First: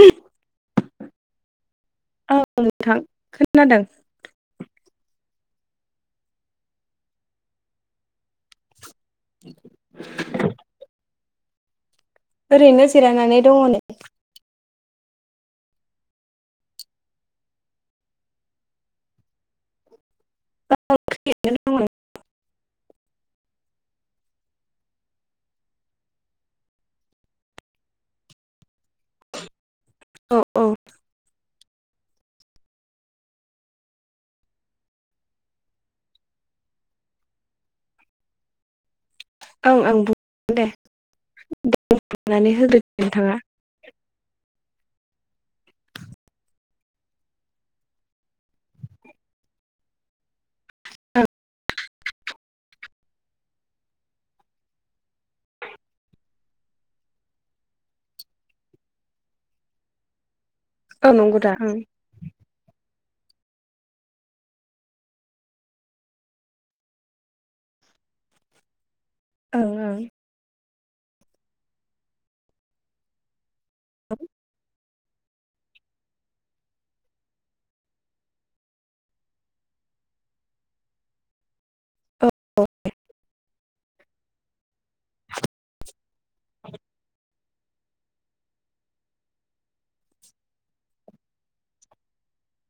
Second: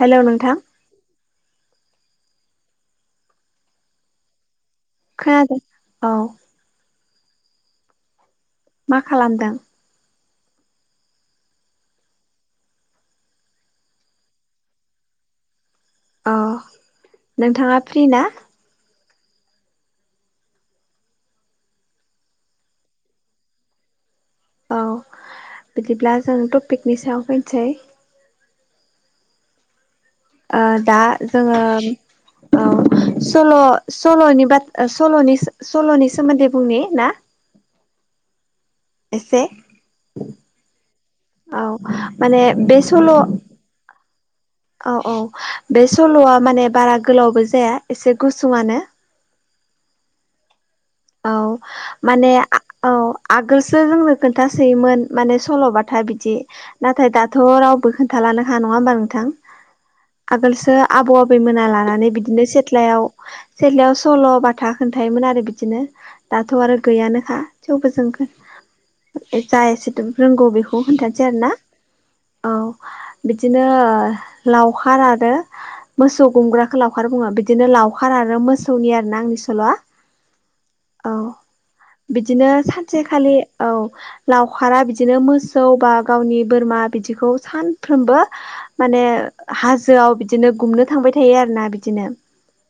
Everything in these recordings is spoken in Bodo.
हेलौ नोंथां। औ [inaudible] नोंथां खोनादों। खोनादों औ मा खालामदों ओरैनो जिरायनानै दङनो अ नोंथाङा फ्रि ना? [unintelligible] औ बिदिब्ला जों टपिकनि सायाव फैनोसै औ ओ औ दा जोङो औ सल' सल'नि बाथ सल'नि सो सोमोन्दै बुंनि ना एसे ओं आं बुं [inaudible] दे औ माने [inaudible] होदो नोंथाङा। औ-औ बे सल'आ माने बारा गोलावबो जाया एसे गुसुंआनो। ओं औ माने औ आगोलसो जोंनो खोन्थासोयोमोन माने सल'बाथा बिदि नाथाय दाथ' रावबो खोन्थालानो खा नङा होमबा नोंथां आगोलसो औ आबौ नंगौ दा आबैमोना ओं लानानै बिदिनो सेथ्लायाव सेथ्लायाव सल' बाथा खोन्थायोमोन आरो बिदिनो। दाथ' आरो गैयानोखा थेवबो जों जा एसे ओं दोम रोंगौ बेखौ खोनथानोसै आरो ना औ बिदिनो लाव खार आरो मोसौ गुमग्राखो लावखार बुङो बिदिनो लावखार आरो मोसौनि आरो ना आंनि सल'आ। औ बिदिनो सानसेखालि औ। लावखारा बिदिनो मोसौ बा गावनि बोरमा बिदिखौ सानफ्रोमबो माने हाजोआव बिदिनो गुमनो थांबाय थायो आरो ना बिदिनो।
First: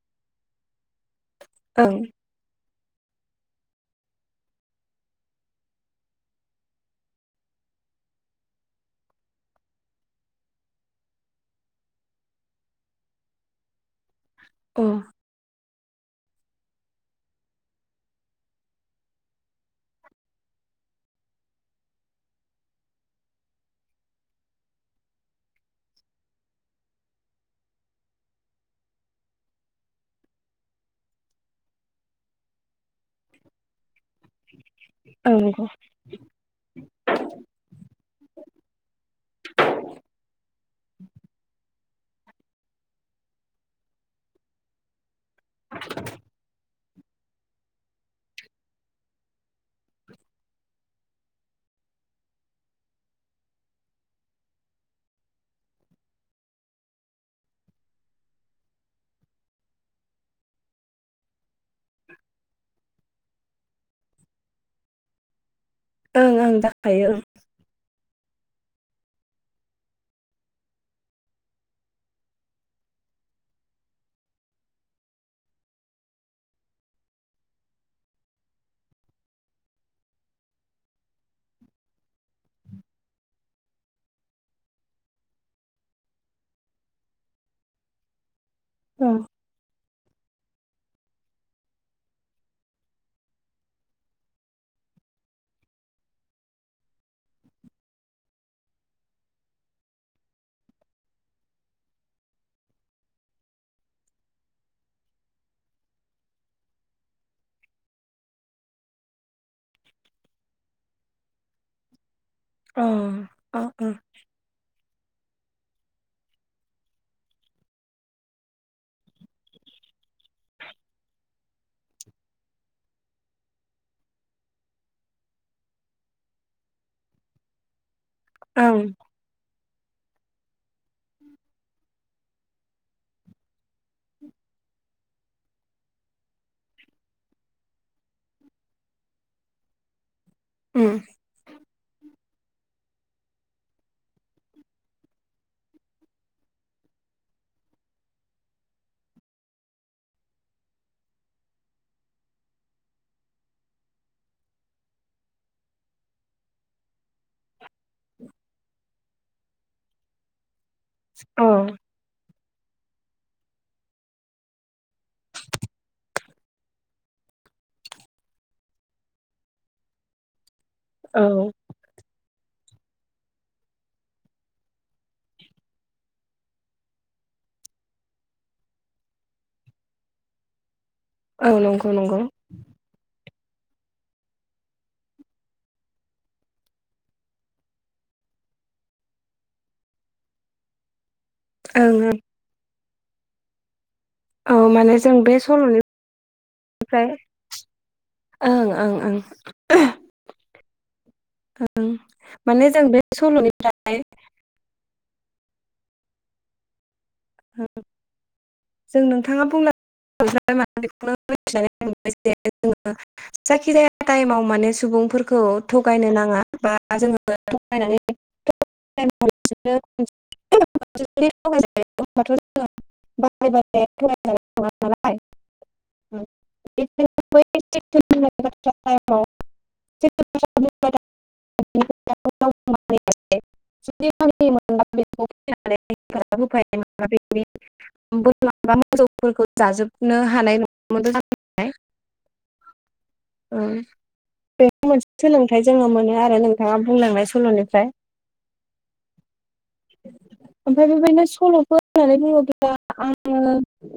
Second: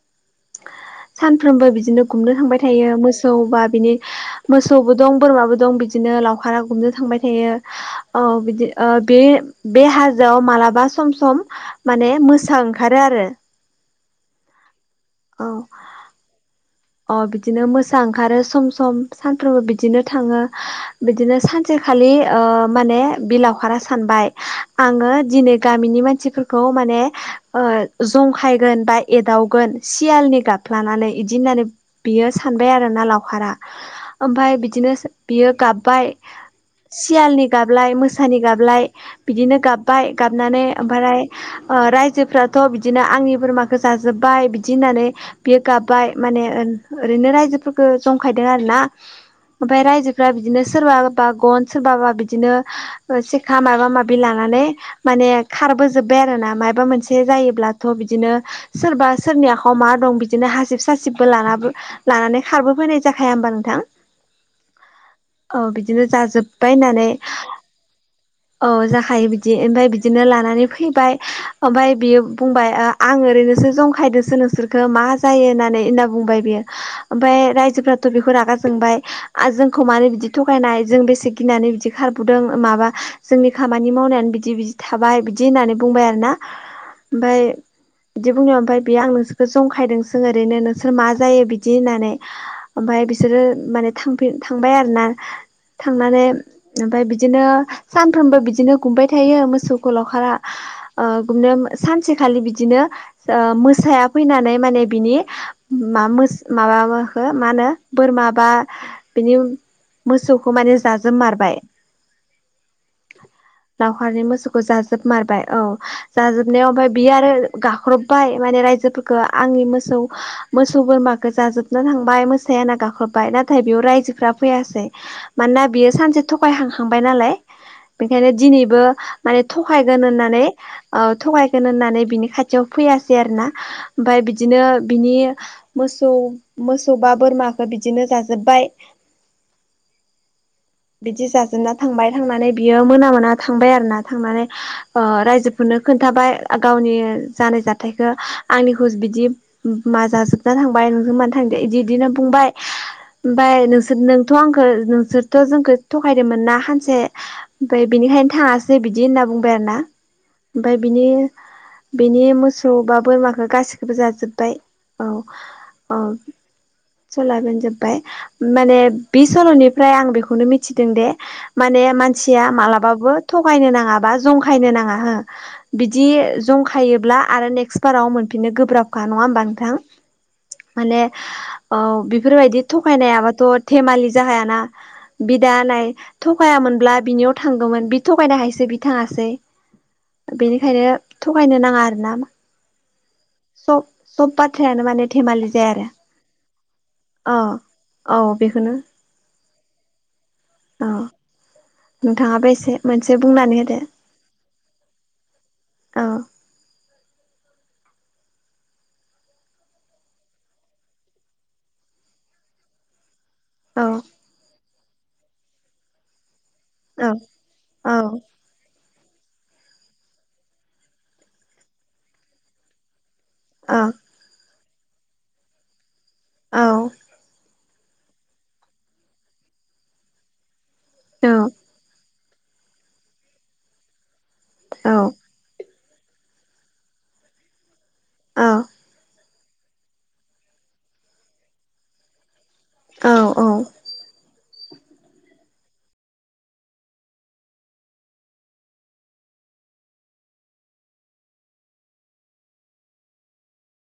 [inaudible] सानफ्रोमबो ओं बिदिनो गुमनो थांबाय थायो। मोसौ बा बिनि मोसौबो दं बोरमाबो दं बिदिनो लावखारा गुमनो थांबाय थायो। औ बिदि ओ बे-बे हाजोआव मालाबा सम-सम माने मोसा ओंखारो आरो। अ। औ। अ बिदिनो मोसा ओंखारो सम-सम सानफ्रोमबो बिदिनो थाङो। बिदिनो सानसेखालि ओ माने बि लावखारा सानबाय आङो दिनै गामिनि मानसि फोरखौ माने ओ जंखायगोन बा एदावगोन सियालनि गाबफ्लानानै इदि होननानै बियो सानबाय आरोना लावखारा ओमफाय बिदिनो स अ ओं बियो नंगौ। गाबबाय सियालनि गाबलाय मोसानि गाबलाय बिदिनो गाबबाय गाबनानै ओमफ्राय ओ रायजोफ्राथ' बिदिनो आंनि बोरमाखौ जाजोब्बाय बिदि होननानै बियो गाब्बाय माने ओ-ओरैनो रायजोफोरखौ जंखायदों आरोना। ओमफ्राय रायजोफ्रा बिदिनो सोरबाबा गन सोरबाबा बिदिनो ओ सेखा माबा माबि लानानै माने खारबोजोबबाय आरो ना माबा मोनसे जायोब्लाथ' बिदिनो सोरबा सोरनि आखायाव मा दं बिदिनो हासिब सासिबबो लानाबो लानानै खारबोफैनाय जाखाया होमबा नोंथां औ बिद दिनो ओं ओं जाजोब्बाय होननानै जाखायो औ जाखायो बिदि ओमफाय बिदिनो लानानै फैबाय ओमफाय बियो बुंबाय आं ओरैनोसो जंखायदोसो नोंसोरखो मा जायो होननानै होनना बुंबाय बियो ओमफाय रायजोफोराथ' बेखौ रागा जोंबाय जोंखौ मानो बिदि थगायनाय जों बेसे गिनानै बिदि खारबोदों माबा जोंनि खामानि मावनायानो बिदि बिदि थाबाय बिदि होननानै बुंबाय आरोना ओमफाय बिदि बुंनायाव ओमफाय बेयो आं ओं नोसोर खो जंखायदोंसों ओरैनो नोंसोर मा जायो बिदि होननानै ओमफाय बिसोरो माने थांफिन थांबाय आरो ना थांनानै ओमफाय बिदिनो सानफ्रोमबो बिदिनो गुमबाय थायो मोसौखौ लावखारा ओ गुमनो सानसेखालि बिदिनो ओ मोसाया फैनानै माने बिनि मा मोस माबाबोखौ मा होनो बोरमा बा बिनि मोसौखौ माने जाजोब मारबाय अ अ अ लावखारनि मोसौखौ जाजोबमारबाय औ जाजोबनायाव ओमफाय बियो आरो गाख्रबबाय माने रायजोफोरखौ आंनि मोसौ मोसौ बोरमाखौ जाजोबना थांबाय मोसाया होनना गाख्रबबाय नाथाय बेयाव रायजोफ्रा फैयासै मानोना बियो सानसे थगायखांखांबाय नालाय बेखायनो ओं दिनैबो माने थगायगोन होननानै ओ थगायगोन होननानै बिनि खाथियाव फैयासै आरो ना। ओमफफ्राय बिदिनो बिनि मोसौ मोसौ बा बोरमाखो बिदिनो जाजोब्बाय उम बिदि जाजोबना थांबाय थांनानै बियो मोना मोना थांबाय आरो ना थांनानै रायजो खौनो खोन्थाबाय गावनि जानाय जाथायाइखौ आंनिखौ बिदि मा जाजोबना थांबाय नोंजों मानो थांदो बिदि बिदिनो बुंबाय ओमफफ्राय नोंसोर नोंथ' आंखौ नोंसोरथ' जोंखौ थगायदोंमोन ना सानसे ओमफफ्राय बिनिखायनो थाङासै बिदि होनना बुंबाय आरोना ओमाय बिनि अ बेनि मोसौ बा बोरमाखौ गासैखौबो जाजोब्बाय औ औ सलाबोन जोबबाय माने बे सल'निफ्राय आं बेखौ नो मिथि दोंदे औ माने म मानसिया मालाबाबो थगायनो नाङा बा जंखायनो नाङा हो बिदि जंखायोब्ला आरो नेक्स्ट बाराव मोनफिननो गोब्राबखा नङा होमबा नोंथां? माने औ नंगौ नंगौ बेफोरबायदि थगायनायाबाथ' धेमालि जाखायाना बिदा नाय थगायामोनब्ला बिनियाव थांगौमोन बि थगायनो हायसो बि थाङासै बेनिखायनो थगायनो नाङा ओं आरो ओं ना सब- सब बाथ्रायानो माने धेमालि जाया आरो ओमफ्राय औ औ ओं बेखौनो ओं ओं औ ओं नोंथाङाबो माने एसे जों बे मोनसे बुंनानै होदो सल'निफ्राय औ [unintelligible] जों नोंथाङा बुं म बेखौनोथिनानैे जोङ [unintelligible] औ जाखिजाया टाइमाव माने सुबुंफोरखौ थगायनो नाङा बा द जों औ औ गोनायनानै [unintelligible] [unintelligible] औ औ [unintelligible] [unintelligible] औ [unintelligible] [unintelligible] औ जाजोबनो हानाय नङाम [unintelligible] औ [unintelligible] सोलोंथाइ जोङो मोनो आरो नोंथाङा बुंलांनाय सल'निफ्राय। ओमफ्राय बेबायदिनो सल'फोर होननानै बुङोब्ला ओ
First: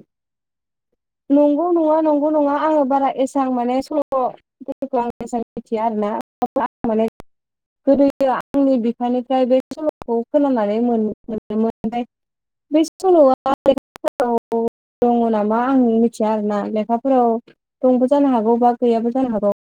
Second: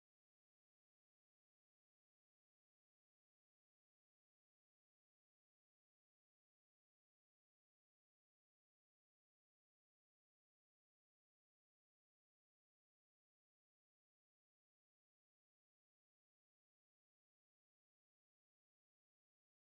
नंगौ नङा नंगौ नङा आङो बारा एसबां माने सल' आंस मिथिया आरो ना माने गोदोयो आंनि बिफानिफ्राय बे सल'खौ खोनानानै मोनदोंमोन। ओमफ्राय बे सल'आ लेखाफोराव दङ नामा? आं मिथिया आर ना लेखाफोराव दंबो जानो हागौ बा गैयाबो जानो हागौ?